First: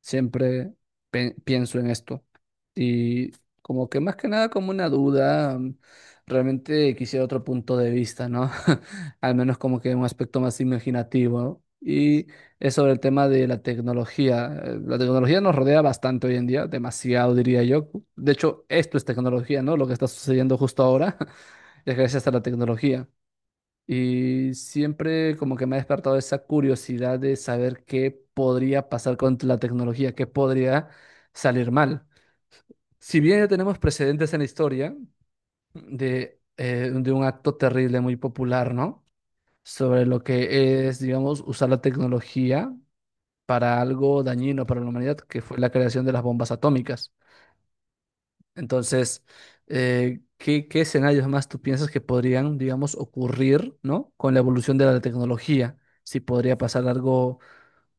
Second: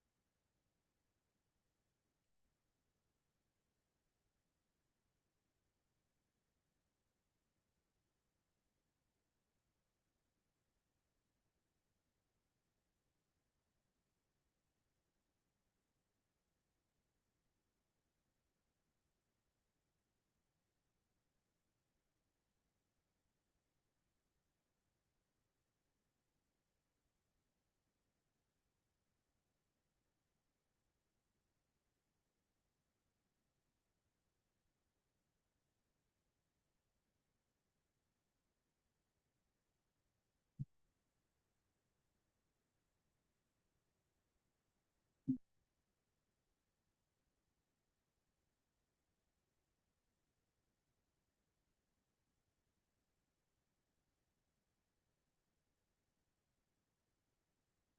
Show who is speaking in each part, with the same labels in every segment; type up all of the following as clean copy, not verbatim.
Speaker 1: Siempre pienso en esto. Y como que más que nada como una duda, realmente quisiera otro punto de vista, ¿no? Al menos como que un aspecto más imaginativo, ¿no? Y es sobre el tema de la tecnología. La tecnología nos rodea bastante hoy en día, demasiado diría yo. De hecho, esto es tecnología, ¿no? Lo que está sucediendo justo ahora es gracias a la tecnología. Y siempre como que me ha despertado esa curiosidad de saber qué podría pasar con la tecnología, qué podría salir mal. Si bien ya tenemos precedentes en la historia de un acto terrible muy popular, ¿no? Sobre lo que es, digamos, usar la tecnología para algo dañino para la humanidad, que fue la creación de las bombas atómicas. Entonces, ¿Qué escenarios más tú piensas que podrían, digamos, ocurrir?, ¿no? Con la evolución de la tecnología. Si podría pasar algo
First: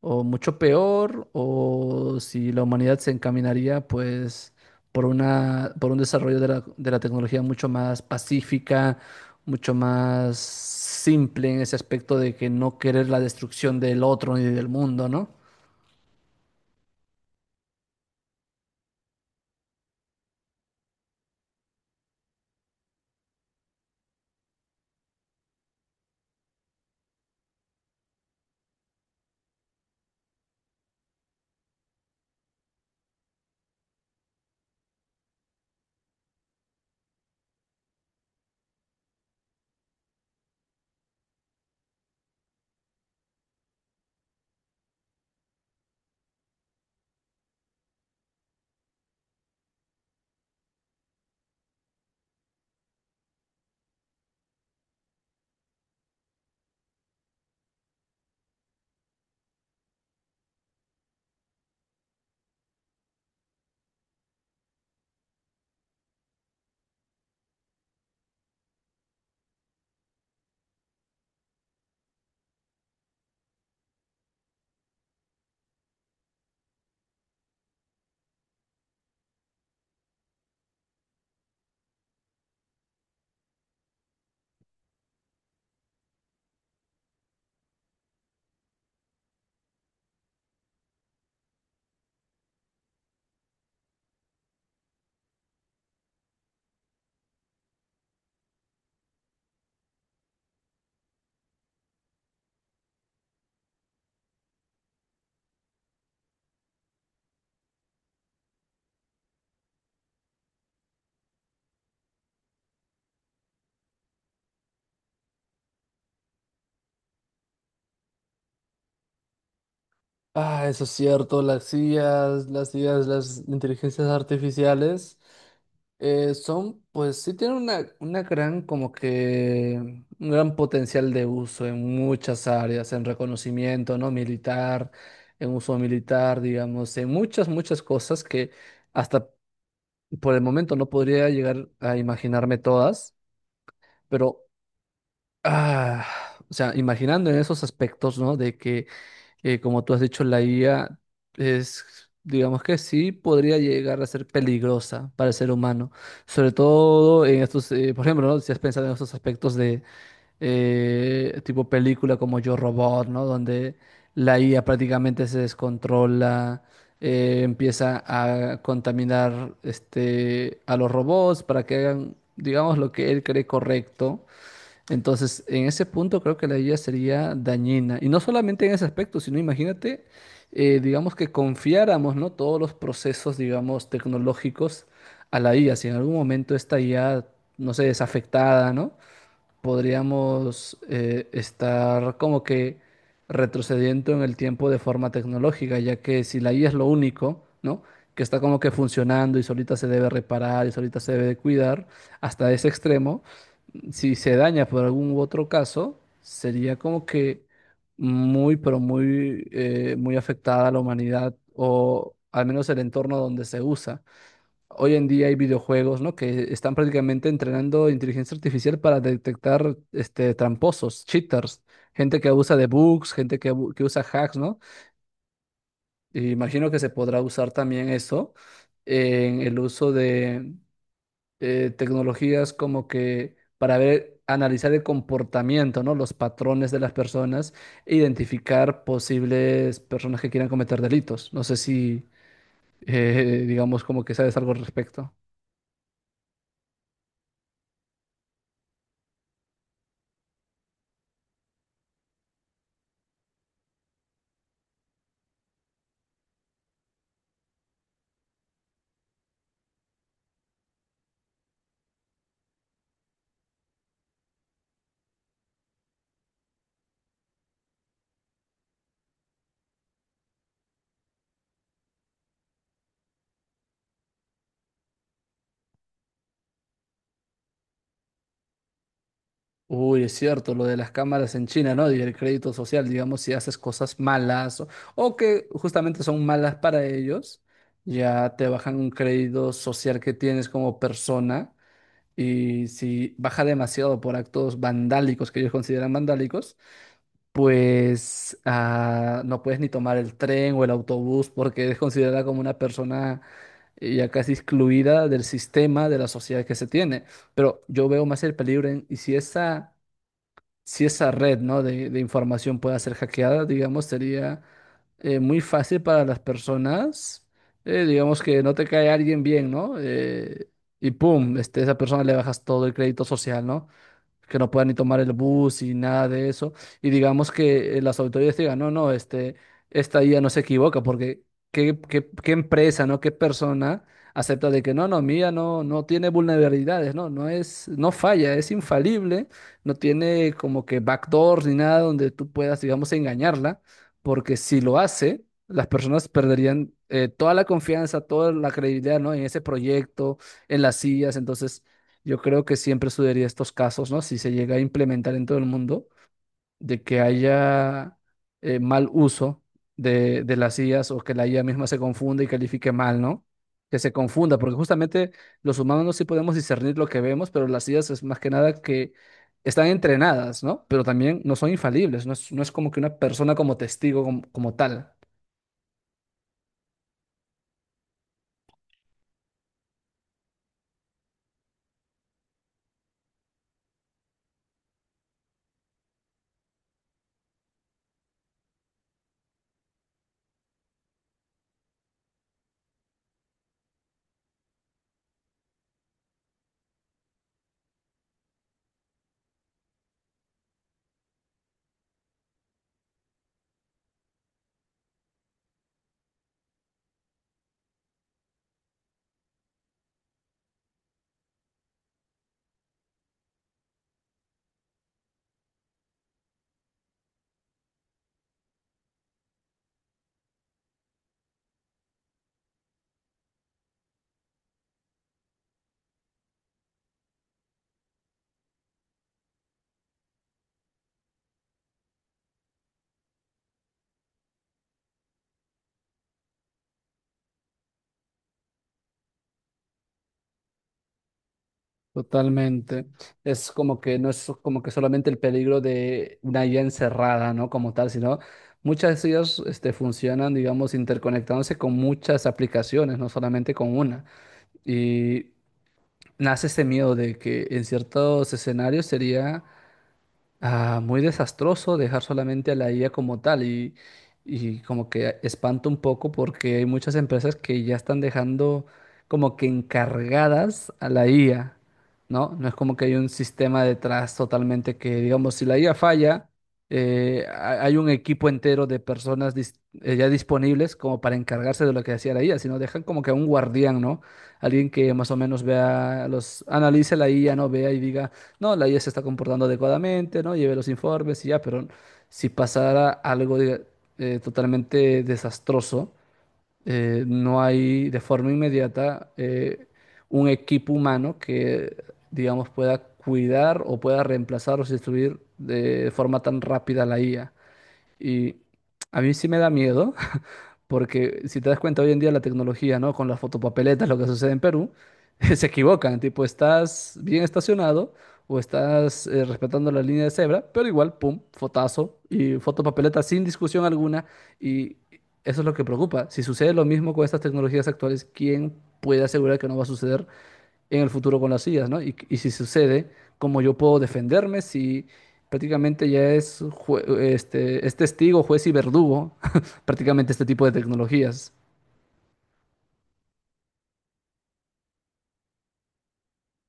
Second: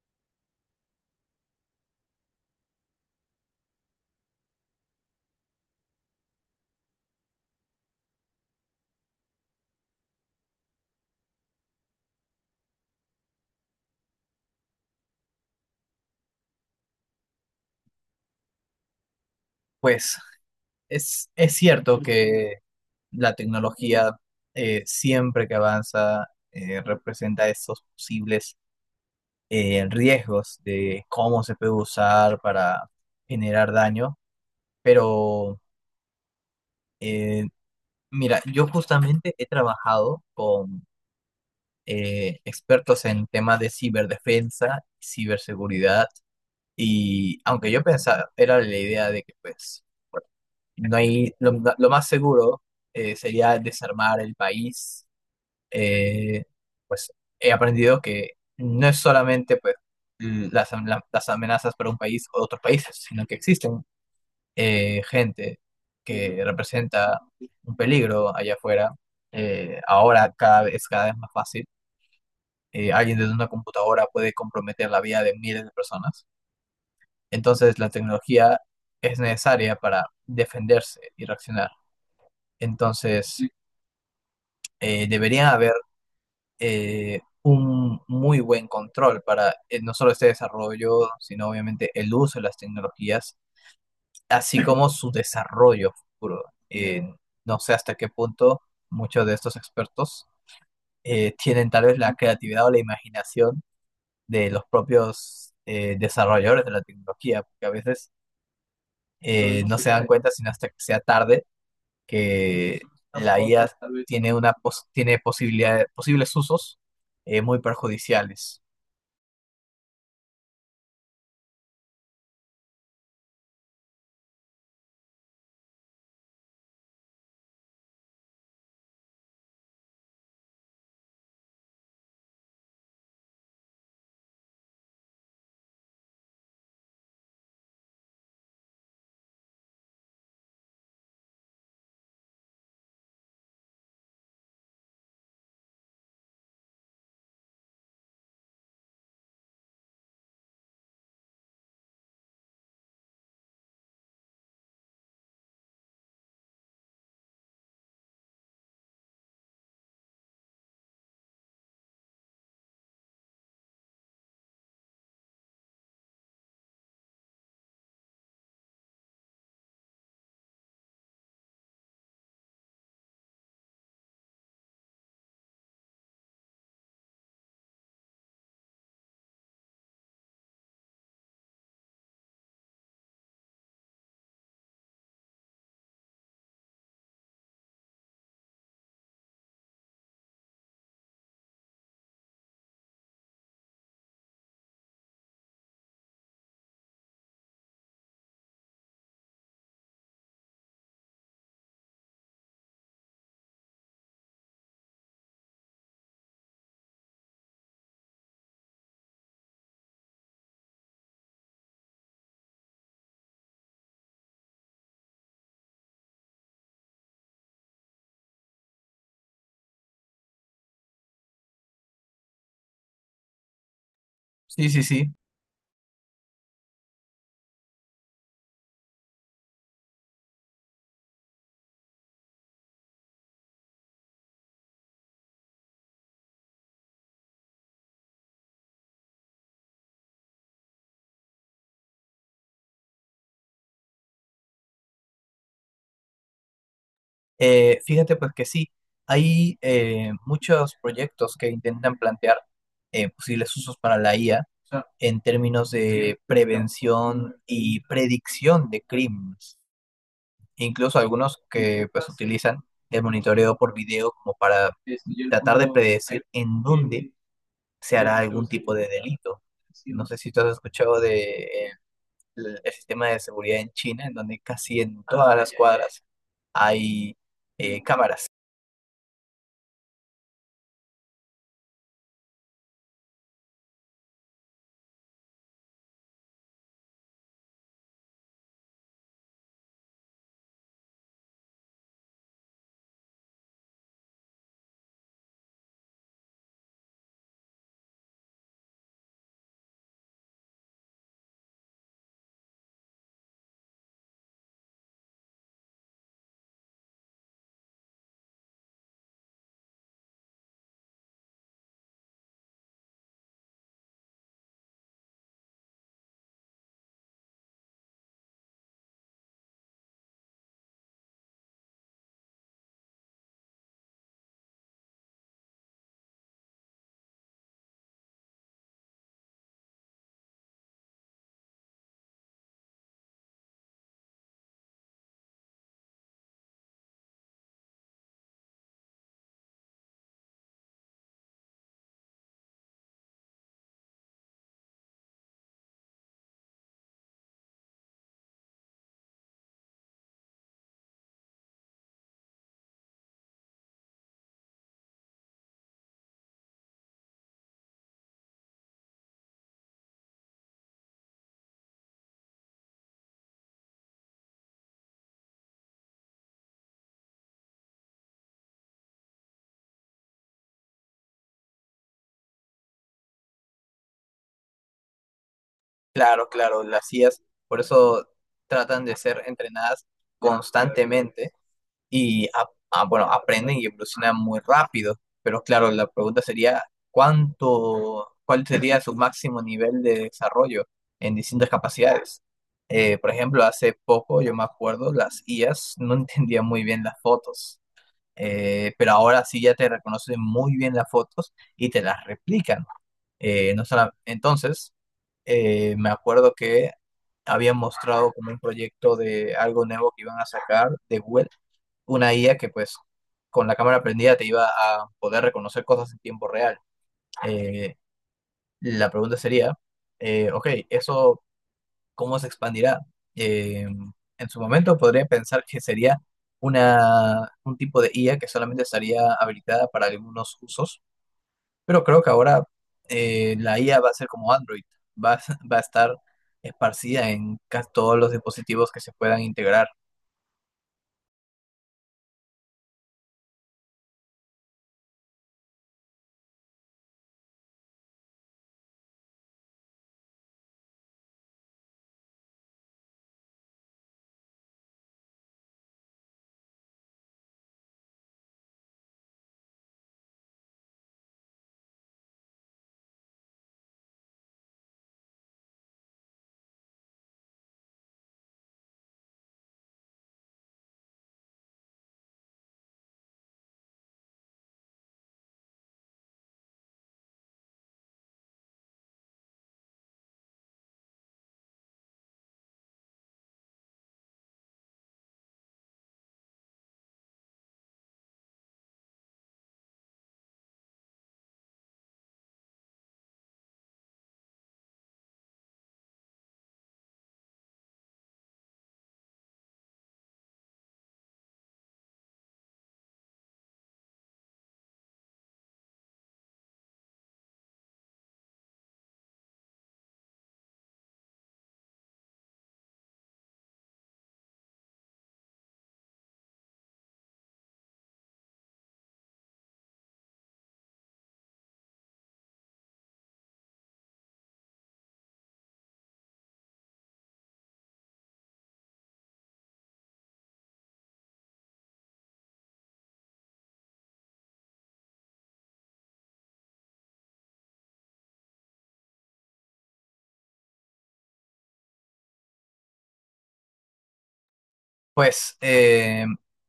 Speaker 1: o mucho peor, o si la humanidad se encaminaría, pues, por una, por un desarrollo de la tecnología mucho más pacífica, mucho más simple en ese aspecto de que no querer la destrucción del otro ni del mundo, ¿no?
Speaker 2: Pues es cierto que la tecnología siempre que avanza representa esos posibles riesgos de cómo se puede usar para generar daño, pero eh, mira, yo justamente he trabajado con expertos en temas de ciberdefensa, ciberseguridad, y aunque yo pensaba, era la idea de que pues... No hay, lo más seguro sería desarmar el país. Eh, pues he aprendido que no es solamente pues, las amenazas para un país o otros países, sino que existen gente que representa un peligro allá afuera. Ahora es cada vez más fácil. Alguien desde una computadora puede comprometer la vida de miles de personas. Entonces la tecnología es necesaria para defenderse y reaccionar. Entonces, debería haber un muy buen control para no solo este desarrollo, sino obviamente el uso de las tecnologías, así como su desarrollo futuro. Eh, no sé hasta qué punto muchos de estos expertos tienen tal vez la creatividad o la imaginación de los propios desarrolladores de la tecnología, porque a veces no se dan cuenta sino hasta que sea tarde que la IA I A tiene una pos- tiene posibilidad- posibles usos muy perjudiciales.
Speaker 1: Ah, eso es cierto, las IAs, las inteligencias artificiales son, pues sí tienen una gran, como que, un gran potencial de uso en muchas áreas, en reconocimiento, ¿no? Militar, en uso militar, digamos, en muchas, muchas cosas que hasta por el momento no podría llegar a imaginarme todas, pero, ah, o sea, imaginando en esos aspectos, ¿no? De que como tú has dicho, la IA es, digamos que sí, podría llegar a ser peligrosa para el ser humano, sobre todo en estos, por ejemplo, ¿no? Si has pensado en estos aspectos de tipo película como Yo Robot, ¿no? Donde la IA prácticamente se descontrola, empieza a contaminar este, a los robots para que hagan, digamos, lo que él cree correcto. Entonces, en ese punto creo que la IA sería dañina. Y no solamente en ese aspecto, sino imagínate, digamos que confiáramos, ¿no? Todos los procesos, digamos, tecnológicos a la IA. Si en algún momento esta IA, no sé, es afectada, ¿no? Podríamos estar como que retrocediendo en el tiempo de forma tecnológica, ya que si la IA es lo único, ¿no? Que está como que funcionando y solita se debe reparar y solita se debe de cuidar hasta ese extremo, si se daña por algún otro caso, sería como que muy, pero muy, muy afectada a la humanidad o al menos el entorno donde se usa. Hoy en día hay videojuegos, ¿no? Que están prácticamente entrenando inteligencia artificial para detectar este, tramposos, cheaters, gente que abusa de bugs, gente que usa hacks, ¿no?
Speaker 2: Sí, sí, sí.
Speaker 1: E imagino que se podrá usar también eso en el uso tecnologías como que para ver, analizar el comportamiento, ¿no? Los patrones de las personas e identificar posibles personas que quieran cometer delitos. No sé si, digamos, como que sabes algo al respecto.
Speaker 2: Fíjate pues que sí, hay muchos proyectos que intentan plantear posibles usos para la IA en términos de prevención y predicción de crímenes. Incluso algunos que pues utilizan el monitoreo por video como para tratar de predecir en dónde se hará algún tipo de delito. No sé si tú has escuchado de el sistema de seguridad en China, en donde casi en todas las cuadras hay cámaras.
Speaker 1: Uy, es cierto, lo de las cámaras en China, ¿no? Y el crédito social, digamos, si haces cosas malas o que justamente son malas para ellos, ya te bajan un crédito social que tienes como persona. Y si baja demasiado por actos vandálicos que ellos consideran vandálicos, pues no puedes ni tomar el tren o el autobús porque eres considerada como una persona ya casi excluida del sistema, de la sociedad que se tiene. Pero yo veo más el peligro en, y si esa, red, ¿no? de información pueda ser hackeada, digamos, sería muy fácil para las personas, digamos que no te cae alguien bien, ¿no? Y pum, este, esa persona le bajas todo el crédito social, ¿no? Que no puedan ni tomar el bus y nada de eso. Y digamos que las autoridades digan, no, no, este, esta IA no se equivoca, porque ¿qué empresa, ¿no? ¿Qué persona acepta de que no, no, mía no, no tiene vulnerabilidades, no, no es, no falla, es infalible, no tiene como que backdoors ni nada donde tú puedas, digamos, engañarla, porque si lo hace, las personas perderían toda la confianza, toda la credibilidad, ¿no? En ese proyecto, en las sillas, entonces yo creo que siempre sucedería estos casos, ¿no? Si se llega a implementar en todo el mundo, de que haya mal uso de las IAs o que la IA misma se confunda y califique mal, ¿no? Que se confunda, porque justamente los humanos no sí podemos discernir lo que vemos, pero las IAs es más que nada que están entrenadas, ¿no? Pero también no son infalibles, no es como que una persona como testigo, como tal.
Speaker 2: Claro, claro, las IAs, por eso tratan de ser entrenadas constantemente y bueno, aprenden y evolucionan muy rápido. Pero claro, la pregunta sería, cuál sería su máximo nivel de desarrollo en distintas capacidades? Por ejemplo, hace poco, yo me acuerdo, las IAs no entendían muy bien las fotos, pero ahora sí ya te reconocen muy bien las fotos y te las replican. No sola- entonces, me acuerdo que habían mostrado como un proyecto de algo nuevo que iban a sacar de Google, una IA que pues con la cámara prendida te iba a poder reconocer cosas en tiempo real. Eh, la pregunta sería, ok, ¿eso cómo se expandirá? Eh, en su momento podría pensar que sería un tipo de IA que solamente estaría habilitada para algunos usos, pero creo que ahora la IA va a ser como Android, va, a- va a estar esparcida en casi todos los dispositivos que se puedan integrar.
Speaker 1: Totalmente. Es como que no es como que solamente el peligro de una IA encerrada, ¿no? Como tal, sino muchas de ellas este, funcionan, digamos, interconectándose con muchas aplicaciones, no solamente con una. Y nace este miedo de que en ciertos escenarios sería muy desastroso dejar solamente a la IA como tal y como que espanto un poco porque hay muchas empresas que ya están dejando como que encargadas a la IA, ¿no? No es como que hay un sistema detrás totalmente que, digamos, si la IA falla, hay un equipo entero de personas ya disponibles como para encargarse de lo que hacía la IA, sino dejan como que a un guardián, ¿no? Alguien que más o menos vea los, analice la IA, ¿no? Vea y diga no, la IA se está comportando adecuadamente, ¿no? Lleve los informes y ya, pero si pasara algo totalmente desastroso, no hay de forma inmediata un equipo humano que, digamos, pueda cuidar o pueda reemplazar o sustituir de forma tan rápida a la IA. Y a mí sí me da miedo, porque si te das cuenta hoy en día la tecnología, ¿no? Con las fotopapeletas, lo que sucede en Perú, se equivocan, tipo, estás bien estacionado o estás respetando la línea de cebra, pero igual, pum, fotazo y fotopapeleta sin discusión alguna, y eso es lo que preocupa. Si sucede lo mismo con estas tecnologías actuales, ¿quién puede asegurar que no va a suceder en el futuro con las IAs, ¿no? Y si sucede, cómo yo puedo defenderme si prácticamente ya es, este, es testigo, juez y verdugo, prácticamente este tipo de tecnologías.
Speaker 2: Pues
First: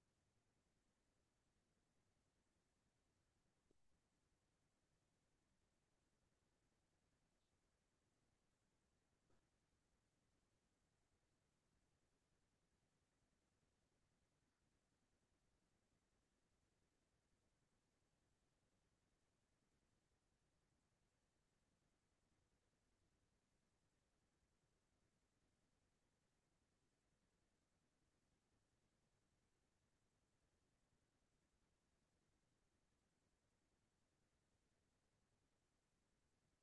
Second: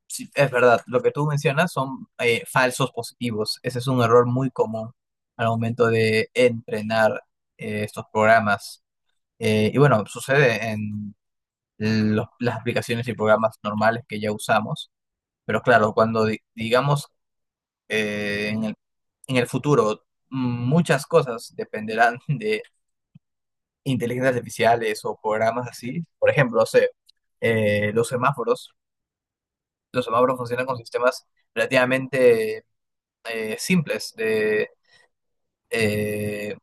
Speaker 2: sí, es verdad, lo que tú mencionas son falsos positivos. Ese es un error muy común al momento de entrenar estos programas. Y bueno, sucede en las aplicaciones y programas normales que ya usamos, pero claro, cuando digamos eh, en el, en el futuro muchas cosas dependerán de inteligencias artificiales o programas así. Por ejemplo, no sé, los semáforos. Los semáforos funcionan con sistemas relativamente simples de eh,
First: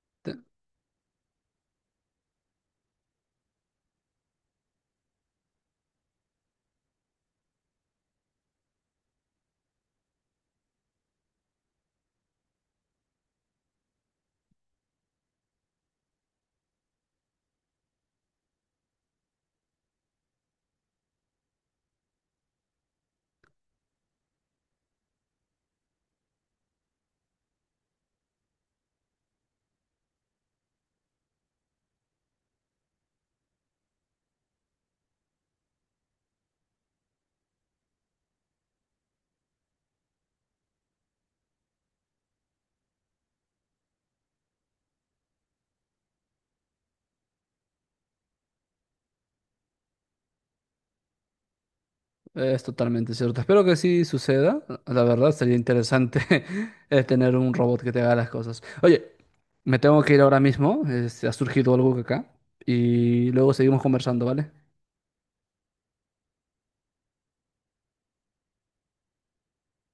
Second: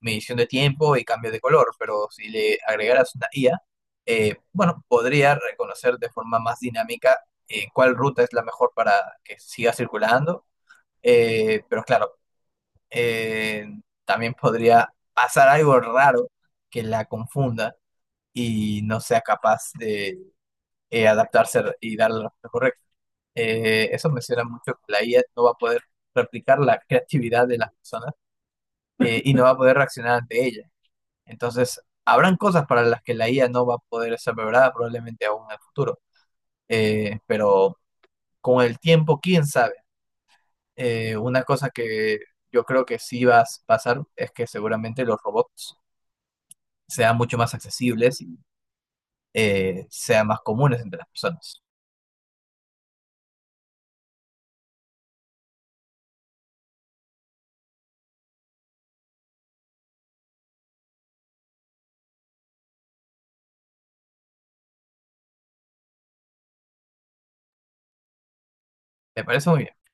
Speaker 2: medición
Speaker 1: Te-
Speaker 2: de tiempo y cambio de color, pero si le agregaras una IA, bueno, podría reconocer de forma más dinámica cuál ruta es la mejor para que siga circulando, pero claro, eh, también podría pasar algo raro que la confunda y no sea capaz de adaptarse y dar la respuesta correcta. Eso menciona mucho que la IA no va a poder replicar la creatividad de las personas y no va a poder reaccionar ante ella. Entonces, habrán cosas para las que la IA no va a poder ser preparada probablemente aún en el futuro. Pero con el tiempo, quién sabe. Una cosa que yo creo que sí va a pasar es que seguramente los robots sean mucho más accesibles y sean más comunes entre las personas.
Speaker 1: Es totalmente cierto. Espero que sí suceda. La verdad, sería interesante tener un robot que te haga las cosas. Oye, me tengo que ir ahora mismo. Este, ha surgido algo acá. Y luego seguimos conversando, ¿vale?
Speaker 2: Me parece muy bien.